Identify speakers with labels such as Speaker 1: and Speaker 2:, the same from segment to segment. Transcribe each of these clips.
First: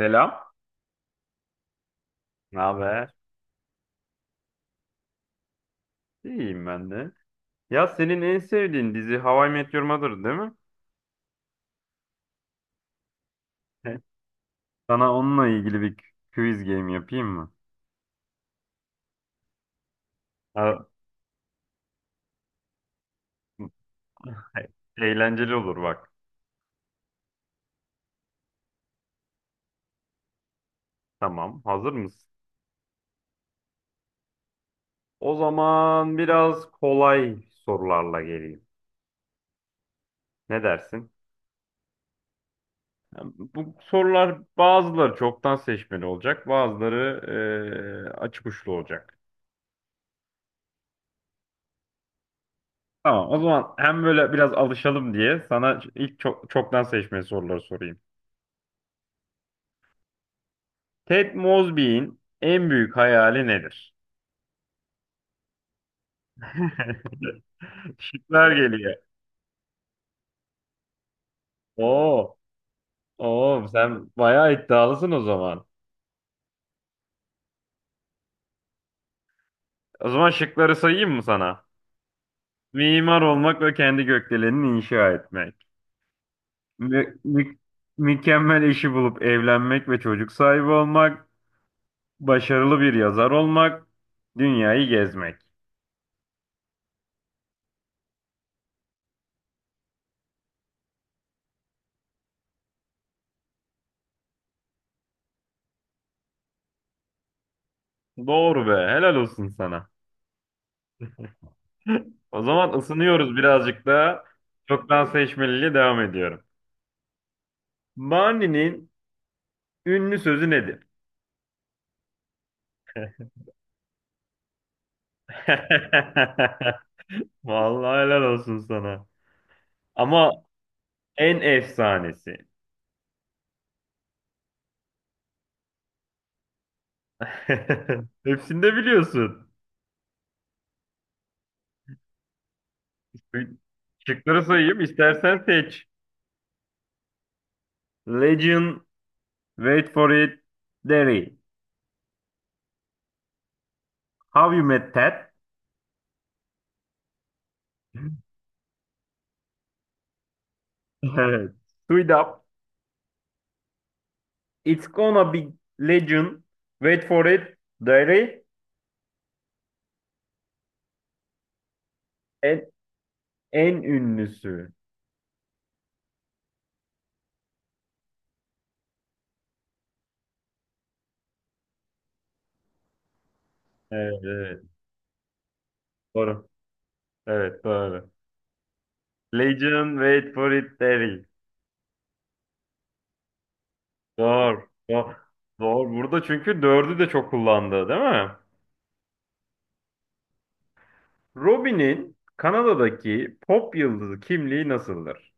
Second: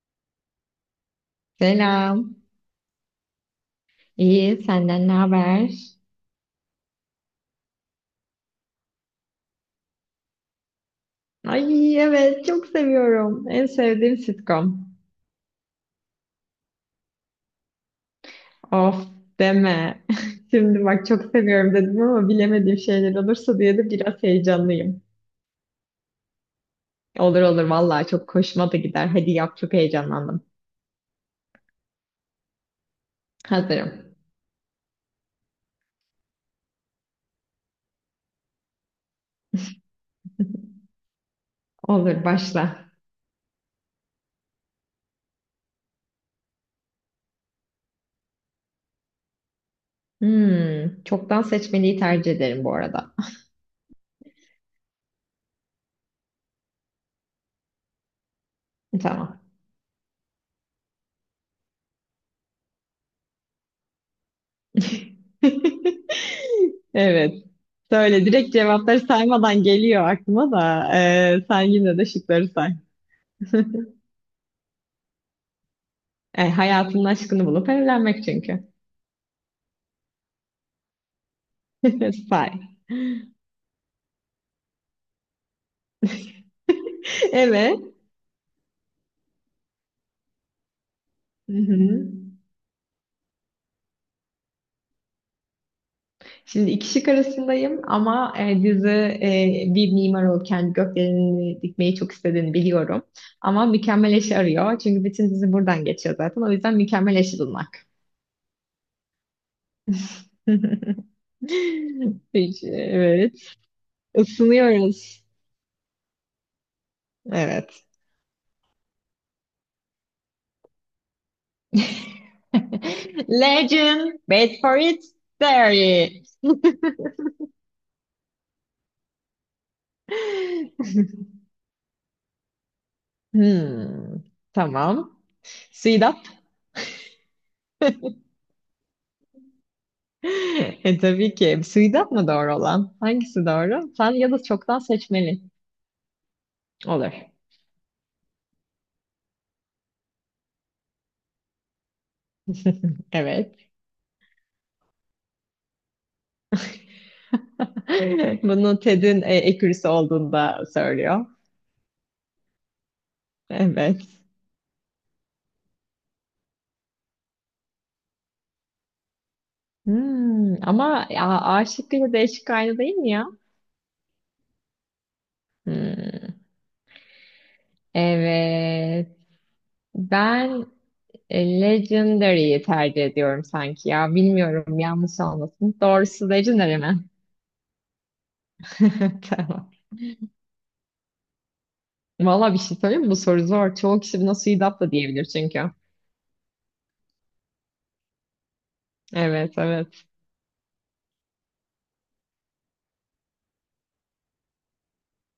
Speaker 1: Selam.
Speaker 2: Selam.
Speaker 1: Ne haber?
Speaker 2: İyi, senden ne haber?
Speaker 1: İyiyim ben de. Ya senin en sevdiğin dizi How I Met Your Mother değil mi?
Speaker 2: Ay evet, çok seviyorum. En sevdiğim sitcom.
Speaker 1: Sana onunla ilgili bir quiz game yapayım mı?
Speaker 2: Of deme. Şimdi
Speaker 1: Ha,
Speaker 2: bak çok seviyorum dedim ama bilemediğim şeyler olursa diye de biraz heyecanlıyım.
Speaker 1: eğlenceli olur bak.
Speaker 2: Olur olur vallahi çok hoşuma da gider. Hadi yap çok heyecanlandım.
Speaker 1: Tamam, hazır mısın?
Speaker 2: Hazırım.
Speaker 1: O zaman biraz kolay sorularla geleyim. Ne dersin?
Speaker 2: Olur başla.
Speaker 1: Bu sorular bazıları çoktan seçmeli olacak, bazıları açık uçlu olacak.
Speaker 2: Hmm, çoktan seçmeliyi tercih ederim bu arada.
Speaker 1: Tamam, o zaman hem böyle biraz alışalım diye sana ilk çoktan seçmeli soruları sorayım.
Speaker 2: Tamam.
Speaker 1: Ted Mosby'in en büyük hayali nedir?
Speaker 2: Evet. Söyle
Speaker 1: Şıklar
Speaker 2: direkt
Speaker 1: geliyor.
Speaker 2: cevapları saymadan geliyor aklıma da sen yine de
Speaker 1: Oo,
Speaker 2: şıkları say.
Speaker 1: oo, sen bayağı iddialısın o zaman.
Speaker 2: Hayatının aşkını bulup evlenmek çünkü.
Speaker 1: O zaman şıkları sayayım mı sana?
Speaker 2: Say.
Speaker 1: Mimar olmak ve kendi gökdelenini inşa etmek. Mü- mü-
Speaker 2: Evet.
Speaker 1: mükemmel eşi bulup evlenmek ve çocuk sahibi olmak.
Speaker 2: Hı hı.
Speaker 1: Başarılı bir yazar olmak. Dünyayı gezmek.
Speaker 2: Şimdi iki şık arasındayım ama dizi bir mimar olup kendi gökdeleni dikmeyi çok istediğini biliyorum. Ama mükemmel eşi arıyor. Çünkü bütün dizi buradan geçiyor zaten. O yüzden mükemmel eşi bulmak.
Speaker 1: Doğru be, helal olsun sana. O
Speaker 2: Peki,
Speaker 1: zaman
Speaker 2: evet.
Speaker 1: ısınıyoruz birazcık daha. Çoktan
Speaker 2: Isınıyoruz.
Speaker 1: seçmeliyle devam ediyorum.
Speaker 2: Evet.
Speaker 1: Barney'nin ünlü sözü nedir?
Speaker 2: Legend, wait for it, there it.
Speaker 1: Vallahi helal olsun sana. Ama en efsanesi.
Speaker 2: Hmm, tamam. Suidap.
Speaker 1: Hepsini de biliyorsun.
Speaker 2: Tabii ki. Suidap mı doğru olan? Hangisi doğru? Sen ya
Speaker 1: Şıkları
Speaker 2: da çoktan
Speaker 1: sayayım, istersen
Speaker 2: seçmeli.
Speaker 1: seç.
Speaker 2: Olur.
Speaker 1: Legend, wait for it, Derry.
Speaker 2: Evet.
Speaker 1: How you met Ted?
Speaker 2: Bunu Ted'in ekürüsü olduğunda söylüyor.
Speaker 1: Evet. Sweet up.
Speaker 2: Evet.
Speaker 1: It's gonna be legend. Wait for it, Derry.
Speaker 2: Hmm, ama ya, A şıkkıyla D şıkkı
Speaker 1: En,
Speaker 2: aynı değil mi ya?
Speaker 1: en ünlüsü.
Speaker 2: Hmm, evet. Ben Legendary'yi tercih ediyorum sanki ya.
Speaker 1: Evet, evet.
Speaker 2: Bilmiyorum yanlış olmasın. Doğrusu
Speaker 1: Doğru.
Speaker 2: Legendary mi?
Speaker 1: Evet, doğru.
Speaker 2: Tamam.
Speaker 1: Legion, wait for it, Derry.
Speaker 2: Valla bir şey söyleyeyim mi? Bu soru zor. Çoğu kişi buna
Speaker 1: Doğru.
Speaker 2: Suidat da
Speaker 1: Doğru.
Speaker 2: diyebilir çünkü.
Speaker 1: Doğru. Burada çünkü dördü de çok kullandı, değil mi?
Speaker 2: Evet evet.
Speaker 1: Robin'in Kanada'daki pop yıldızı kimliği nasıldır?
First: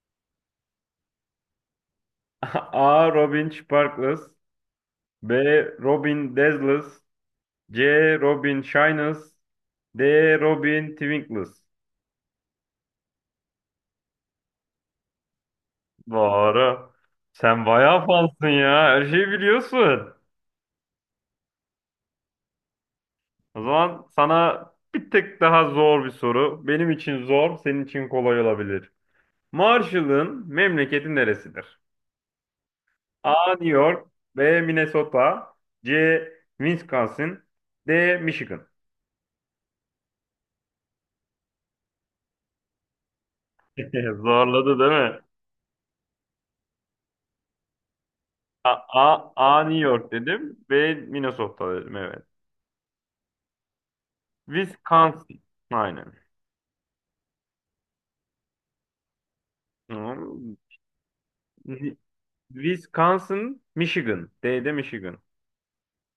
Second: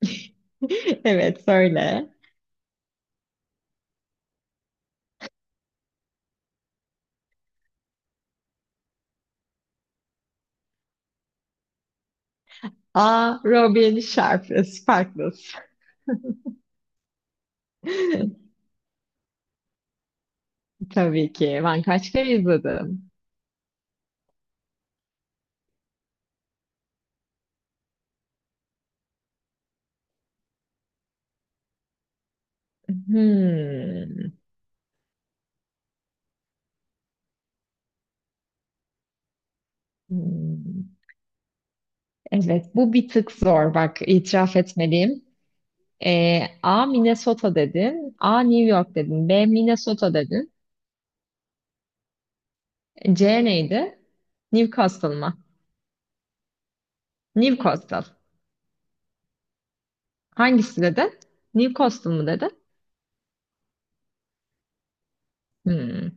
Speaker 2: Evet söyle.
Speaker 1: A. Robin Sparkles. B. Robin Dazzles. C. Robin Shines. D. Robin Twinkles.
Speaker 2: A. Robin Sharp. Sparkles.
Speaker 1: Doğru. Sen bayağı fansın ya. Her şeyi biliyorsun.
Speaker 2: Tabii ki. Ben kaç kere izledim.
Speaker 1: O zaman sana bir tek daha zor bir soru. Benim için zor, senin için kolay olabilir. Marshall'ın memleketi neresidir? A. New York.
Speaker 2: Hmm.
Speaker 1: B. Minnesota. C. Wisconsin. D. Michigan.
Speaker 2: Hmm. Evet bu bir tık zor. Bak itiraf
Speaker 1: Zorladı değil mi?
Speaker 2: etmeliyim. A. Minnesota dedin. A. New
Speaker 1: A,
Speaker 2: York dedin.
Speaker 1: A,
Speaker 2: B.
Speaker 1: A New York
Speaker 2: Minnesota dedin.
Speaker 1: dedim. B Minnesota dedim, evet.
Speaker 2: C neydi? Newcastle
Speaker 1: Wisconsin.
Speaker 2: mı?
Speaker 1: Aynen.
Speaker 2: Newcastle.
Speaker 1: Tamam.
Speaker 2: Hangisi dedin?
Speaker 1: Wi-
Speaker 2: Newcastle mı dedin?
Speaker 1: Wisconsin, Michigan. D'de Michigan.
Speaker 2: Hmm.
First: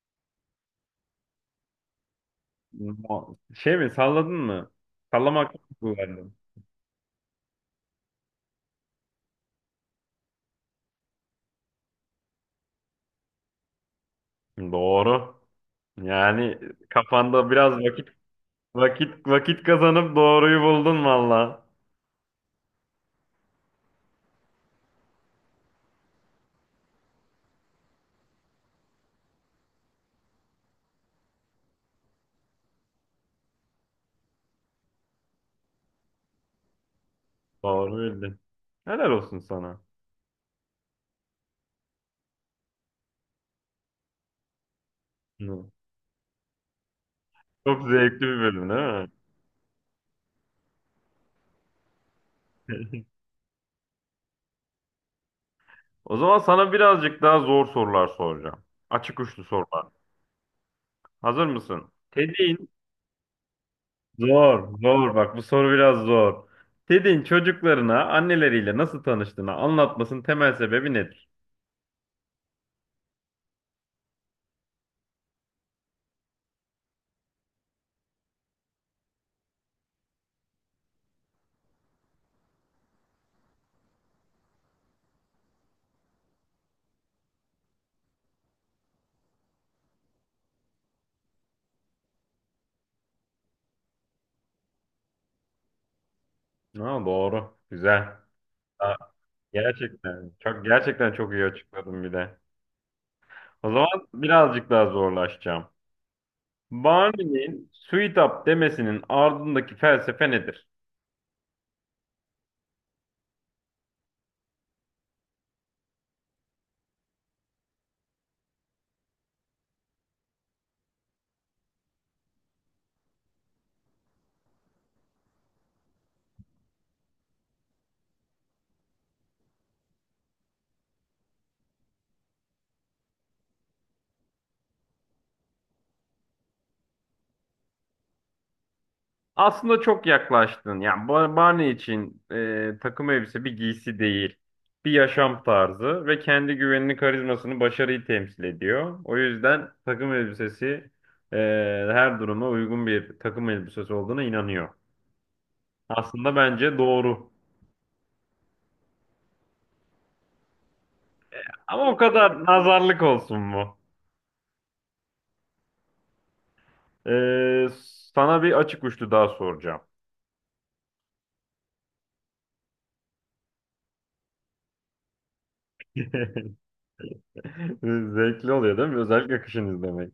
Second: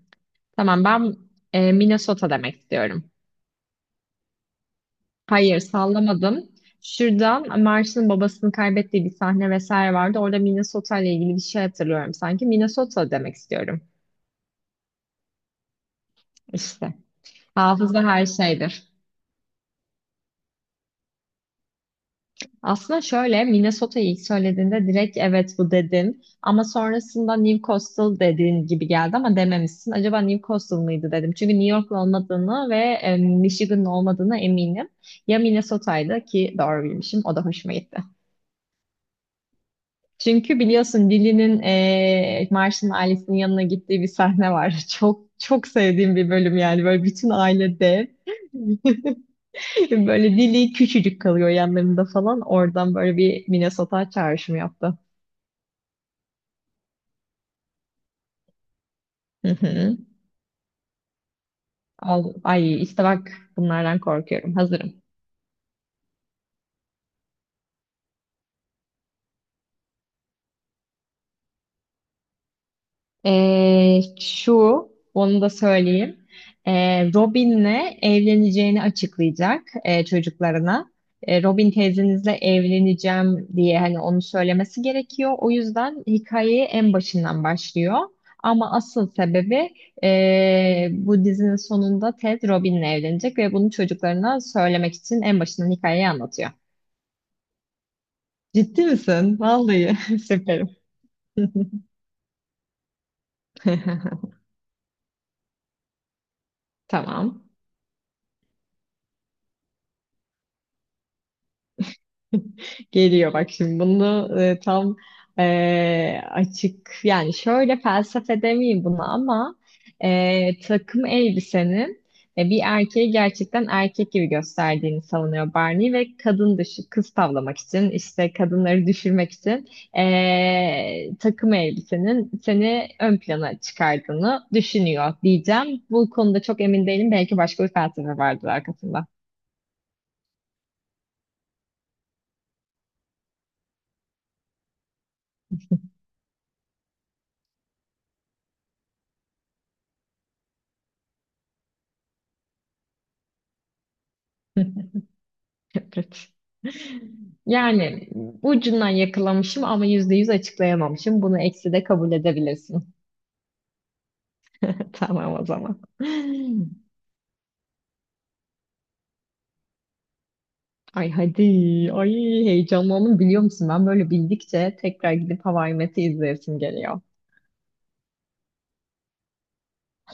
Speaker 2: Tamam ben Minnesota demek istiyorum.
Speaker 1: Şey mi salladın mı? Sallamak mı
Speaker 2: Hayır
Speaker 1: kullandın?
Speaker 2: sallamadım. Şuradan Marsh'ın babasını kaybettiği bir sahne vesaire vardı. Orada Minnesota ile ilgili bir şey hatırlıyorum sanki. Minnesota demek istiyorum.
Speaker 1: Doğru. Yani
Speaker 2: İşte.
Speaker 1: kafanda biraz
Speaker 2: Hafıza
Speaker 1: vakit
Speaker 2: her şeydir.
Speaker 1: vakit kazanıp doğruyu buldun valla.
Speaker 2: Aslında şöyle Minnesota'yı ilk söylediğinde direkt evet bu dedim, ama sonrasında New Coastal dediğin gibi geldi ama dememişsin. Acaba New Coastal mıydı dedim. Çünkü New York'lu olmadığını ve Michigan'lı olmadığına eminim. Ya Minnesota'ydı ki doğru bilmişim o da hoşuma
Speaker 1: Doğru
Speaker 2: gitti.
Speaker 1: bildin. Helal olsun sana.
Speaker 2: Çünkü biliyorsun Lily'nin Marsh'ın ailesinin yanına gittiği bir sahne var. Çok çok
Speaker 1: Hı.
Speaker 2: sevdiğim bir bölüm yani böyle bütün aile
Speaker 1: Çok
Speaker 2: dev.
Speaker 1: zevkli bir bölüm değil
Speaker 2: Böyle dili küçücük kalıyor yanlarında falan. Oradan
Speaker 1: mi?
Speaker 2: böyle bir Minnesota çağrışımı yaptı.
Speaker 1: O zaman sana birazcık daha zor sorular soracağım. Açık uçlu
Speaker 2: Hı
Speaker 1: sorular.
Speaker 2: hı.
Speaker 1: Hazır mısın?
Speaker 2: Al, ay işte bak bunlardan korkuyorum.
Speaker 1: Zor,
Speaker 2: Hazırım.
Speaker 1: zor. Bak bu soru biraz zor. Ted'in çocuklarına anneleriyle nasıl tanıştığını anlatmasının temel sebebi nedir?
Speaker 2: Ee, şu, Onu da söyleyeyim. Robin'le evleneceğini açıklayacak çocuklarına. Robin teyzenizle evleneceğim diye hani onu söylemesi gerekiyor. O yüzden hikayeyi en başından başlıyor. Ama asıl sebebi bu dizinin sonunda Ted Robin'le evlenecek ve bunu çocuklarına söylemek için en başından hikayeyi anlatıyor.
Speaker 1: Ha, doğru. Güzel.
Speaker 2: Ciddi
Speaker 1: Ha,
Speaker 2: misin? Vallahi
Speaker 1: gerçekten. Çok
Speaker 2: süperim.
Speaker 1: gerçekten çok iyi açıkladın bir de. O zaman birazcık daha zorlaşacağım.
Speaker 2: Tamam.
Speaker 1: Barney'nin Sweet Up demesinin ardındaki felsefe nedir?
Speaker 2: Geliyor bak şimdi bunu tam açık yani şöyle felsefe demeyeyim buna ama takım elbisenin bir erkeği gerçekten erkek gibi gösterdiğini savunuyor Barney ve kadın dışı kız tavlamak için işte kadınları düşürmek için takım elbisenin seni ön plana çıkardığını düşünüyor diyeceğim. Bu konuda çok emin değilim belki başka bir felsefe vardır arkasında.
Speaker 1: Aslında çok yaklaştın. Yani Barney için takım elbise bir giysi değil. Bir yaşam tarzı ve kendi güvenini, karizmasını, başarıyı temsil ediyor. O yüzden takım elbisesi e, her duruma uygun bir takım elbisesi olduğuna inanıyor.
Speaker 2: Evet.
Speaker 1: Aslında bence doğru.
Speaker 2: Yani ucundan yakalamışım ama yüzde yüz açıklayamamışım. Bunu eksi de
Speaker 1: Ama o
Speaker 2: kabul
Speaker 1: kadar
Speaker 2: edebilirsin.
Speaker 1: nazarlık olsun mu?
Speaker 2: Tamam o zaman.
Speaker 1: E, sana bir açık uçlu daha soracağım.
Speaker 2: Ay hadi. Ay heyecanlandım biliyor musun? Ben böyle bildikçe tekrar gidip Hava I Met'i izleyesim geliyor.
Speaker 1: Zevkli oluyor değil mi? Özellikle kışın izlemek.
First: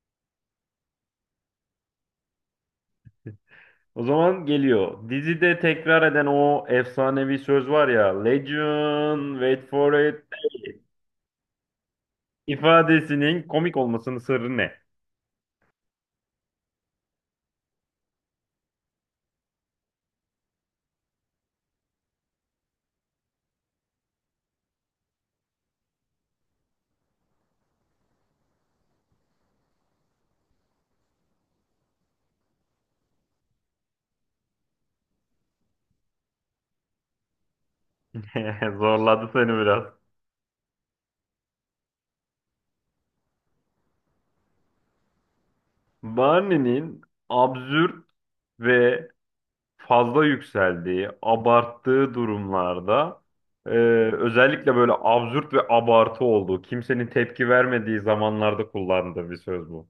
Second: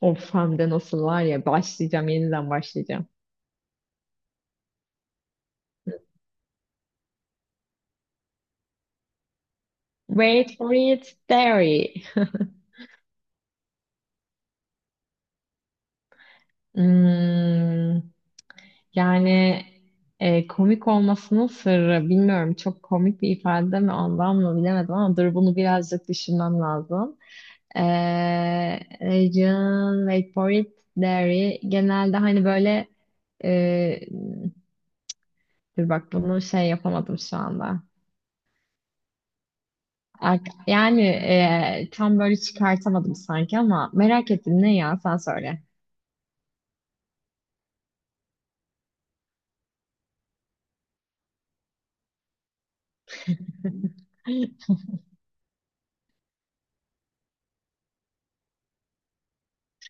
Speaker 2: Of hem de nasıl var ya başlayacağım yeniden başlayacağım.
Speaker 1: O zaman geliyor. Dizide tekrar eden o efsanevi söz var ya. Legend, wait for it
Speaker 2: Wait for it, there.
Speaker 1: ifadesinin komik olmasının sırrı ne?
Speaker 2: Hmm, yani komik olmasının sırrı bilmiyorum çok komik bir ifade mi ondan mı bilemedim ama dur bunu birazcık düşünmem lazım. Region, wait for it, dairy genelde hani böyle e, dur bak bunu şey yapamadım şu anda.
Speaker 1: Zorladı seni biraz.
Speaker 2: Ar- Yani tam böyle çıkartamadım sanki ama merak ettim ne ya sen söyle.
Speaker 1: Barney'nin absürt ve fazla yükseldiği, abarttığı durumlarda e, özellikle böyle absürt ve abartı olduğu, kimsenin tepki vermediği zamanlarda kullandığı bir söz bu.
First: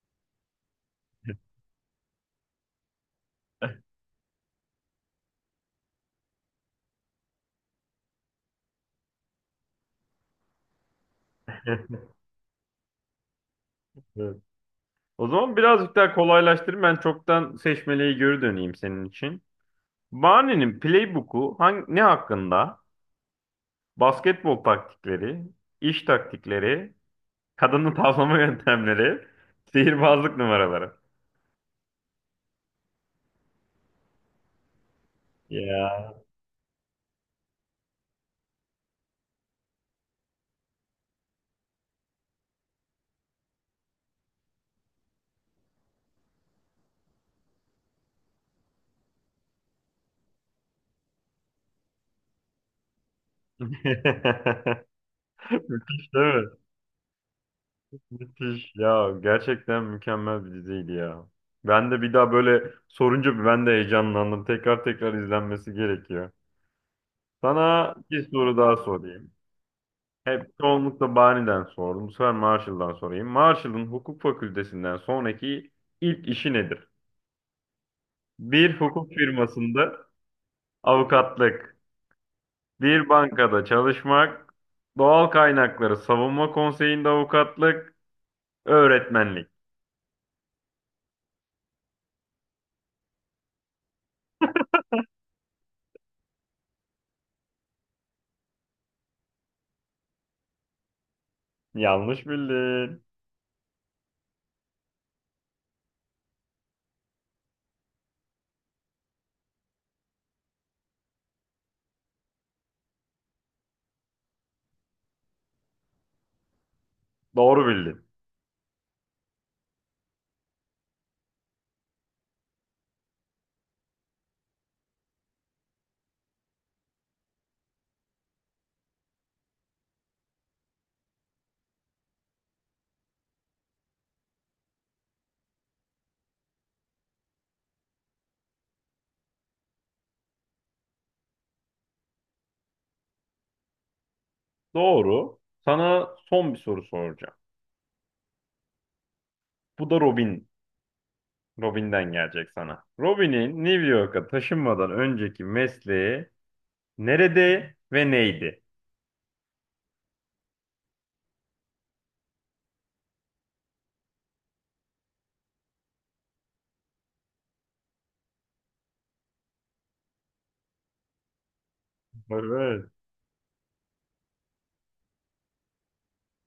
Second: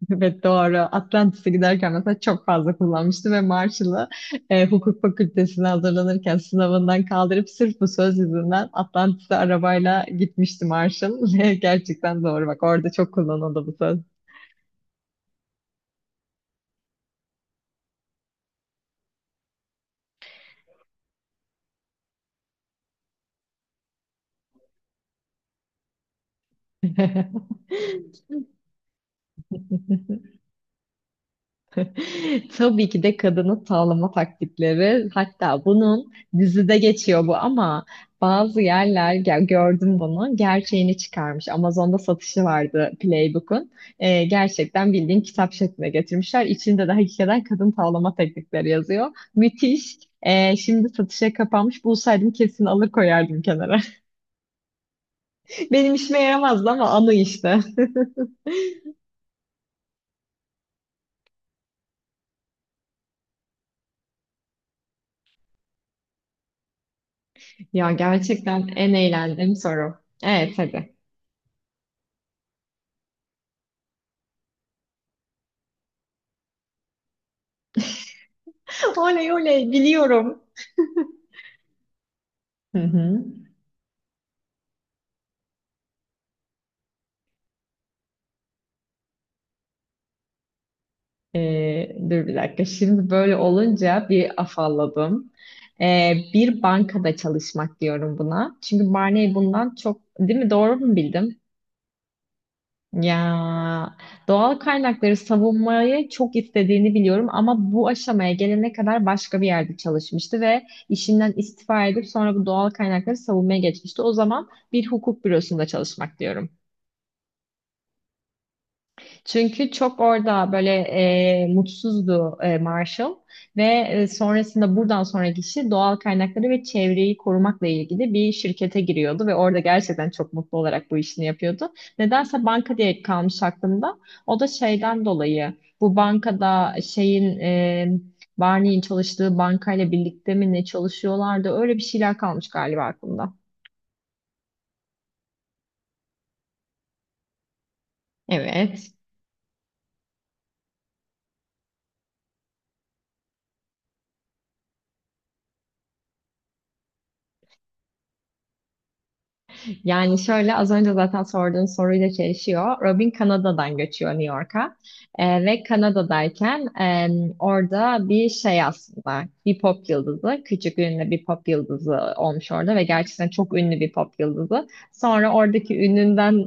Speaker 2: Evet doğru. Atlantis'e giderken mesela çok fazla kullanmıştım ve Marshall'ı hukuk fakültesine hazırlanırken sınavından kaldırıp sırf bu söz yüzünden Atlantis'e arabayla gitmişti Marshall. Ve gerçekten doğru bak orada çok kullanıldı bu söz.
Speaker 1: O zaman birazcık daha kolaylaştırayım. Ben çoktan seçmeliği geri döneyim senin için. Barney'nin playbook'u ne hakkında? Basketbol taktikleri, iş taktikleri, kadını tavlama yöntemleri, sihirbazlık numaraları.
Speaker 2: Tabii ki de kadını tavlama taktikleri. Hatta bunun
Speaker 1: Ya.
Speaker 2: dizide geçiyor bu ama bazı yerler gördüm bunu gerçeğini çıkarmış. Amazon'da satışı vardı Playbook'un. Gerçekten bildiğin kitap şekline getirmişler. İçinde de hakikaten kadın tavlama teknikleri yazıyor. Müthiş. Şimdi satışa kapanmış. Bulsaydım kesin alır koyardım kenara. Benim
Speaker 1: Müthiş
Speaker 2: işime
Speaker 1: değil mi?
Speaker 2: yaramazdı ama anı işte.
Speaker 1: Müthiş. Ya gerçekten mükemmel bir diziydi ya. Ben de bir daha böyle sorunca ben de heyecanlandım. Tekrar tekrar izlenmesi gerekiyor.
Speaker 2: Ya
Speaker 1: Sana bir soru
Speaker 2: gerçekten
Speaker 1: daha
Speaker 2: en
Speaker 1: sorayım.
Speaker 2: eğlendiğim soru.
Speaker 1: Hep
Speaker 2: Evet hadi.
Speaker 1: çoğunlukla Bani'den sordum. Bu sefer Marshall'dan sorayım. Marshall'ın hukuk fakültesinden sonraki ilk işi nedir? Bir hukuk
Speaker 2: Oley oley
Speaker 1: firmasında
Speaker 2: biliyorum.
Speaker 1: avukatlık,
Speaker 2: Hı
Speaker 1: bir
Speaker 2: hı.
Speaker 1: bankada çalışmak, doğal kaynakları savunma konseyinde avukatlık, öğretmenlik.
Speaker 2: Dur bir dakika. Şimdi böyle olunca bir afalladım. Bir bankada çalışmak diyorum buna. Çünkü Barney bundan çok, değil mi? Doğru mu bildim?
Speaker 1: Yanlış bildin.
Speaker 2: Ya doğal kaynakları savunmayı çok istediğini biliyorum ama bu aşamaya gelene kadar başka bir yerde çalışmıştı ve işinden istifa edip sonra bu doğal kaynakları savunmaya geçmişti. O zaman bir hukuk bürosunda çalışmak diyorum.
Speaker 1: Doğru bildin.
Speaker 2: Çünkü çok orada böyle mutsuzdu Marshall ve sonrasında buradan sonraki işi doğal kaynakları ve çevreyi korumakla ilgili bir şirkete giriyordu ve orada gerçekten çok mutlu olarak bu işini yapıyordu. Nedense banka diye kalmış aklımda. O da şeyden dolayı bu bankada şeyin Barney'in çalıştığı bankayla birlikte mi ne çalışıyorlardı öyle bir şeyler kalmış galiba aklımda.
Speaker 1: Doğru. Sana son bir soru soracağım.
Speaker 2: Evet.
Speaker 1: Bu da Robin. Robin'den gelecek sana. Robin'in New York'a taşınmadan önceki mesleği nerede ve neydi?
Speaker 2: Yani şöyle az önce zaten sorduğun soruyla çelişiyor. Robin Kanada'dan göçüyor New York'a. Ve Kanada'dayken orada bir şey aslında bir pop yıldızı. Küçük ünlü bir pop yıldızı olmuş orada ve
Speaker 1: Evet.
Speaker 2: gerçekten çok ünlü bir pop yıldızı. Sonra oradaki ününden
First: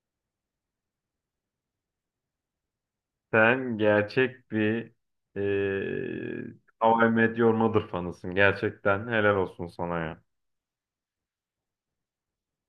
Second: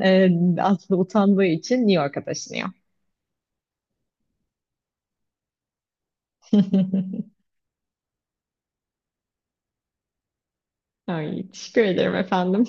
Speaker 2: aslında utandığı için New York'a taşınıyor.
Speaker 1: Sen gerçek bir e, How I Met Your Mother fanısın. Gerçekten helal olsun sana ya.
Speaker 2: Ay, teşekkür ederim efendim.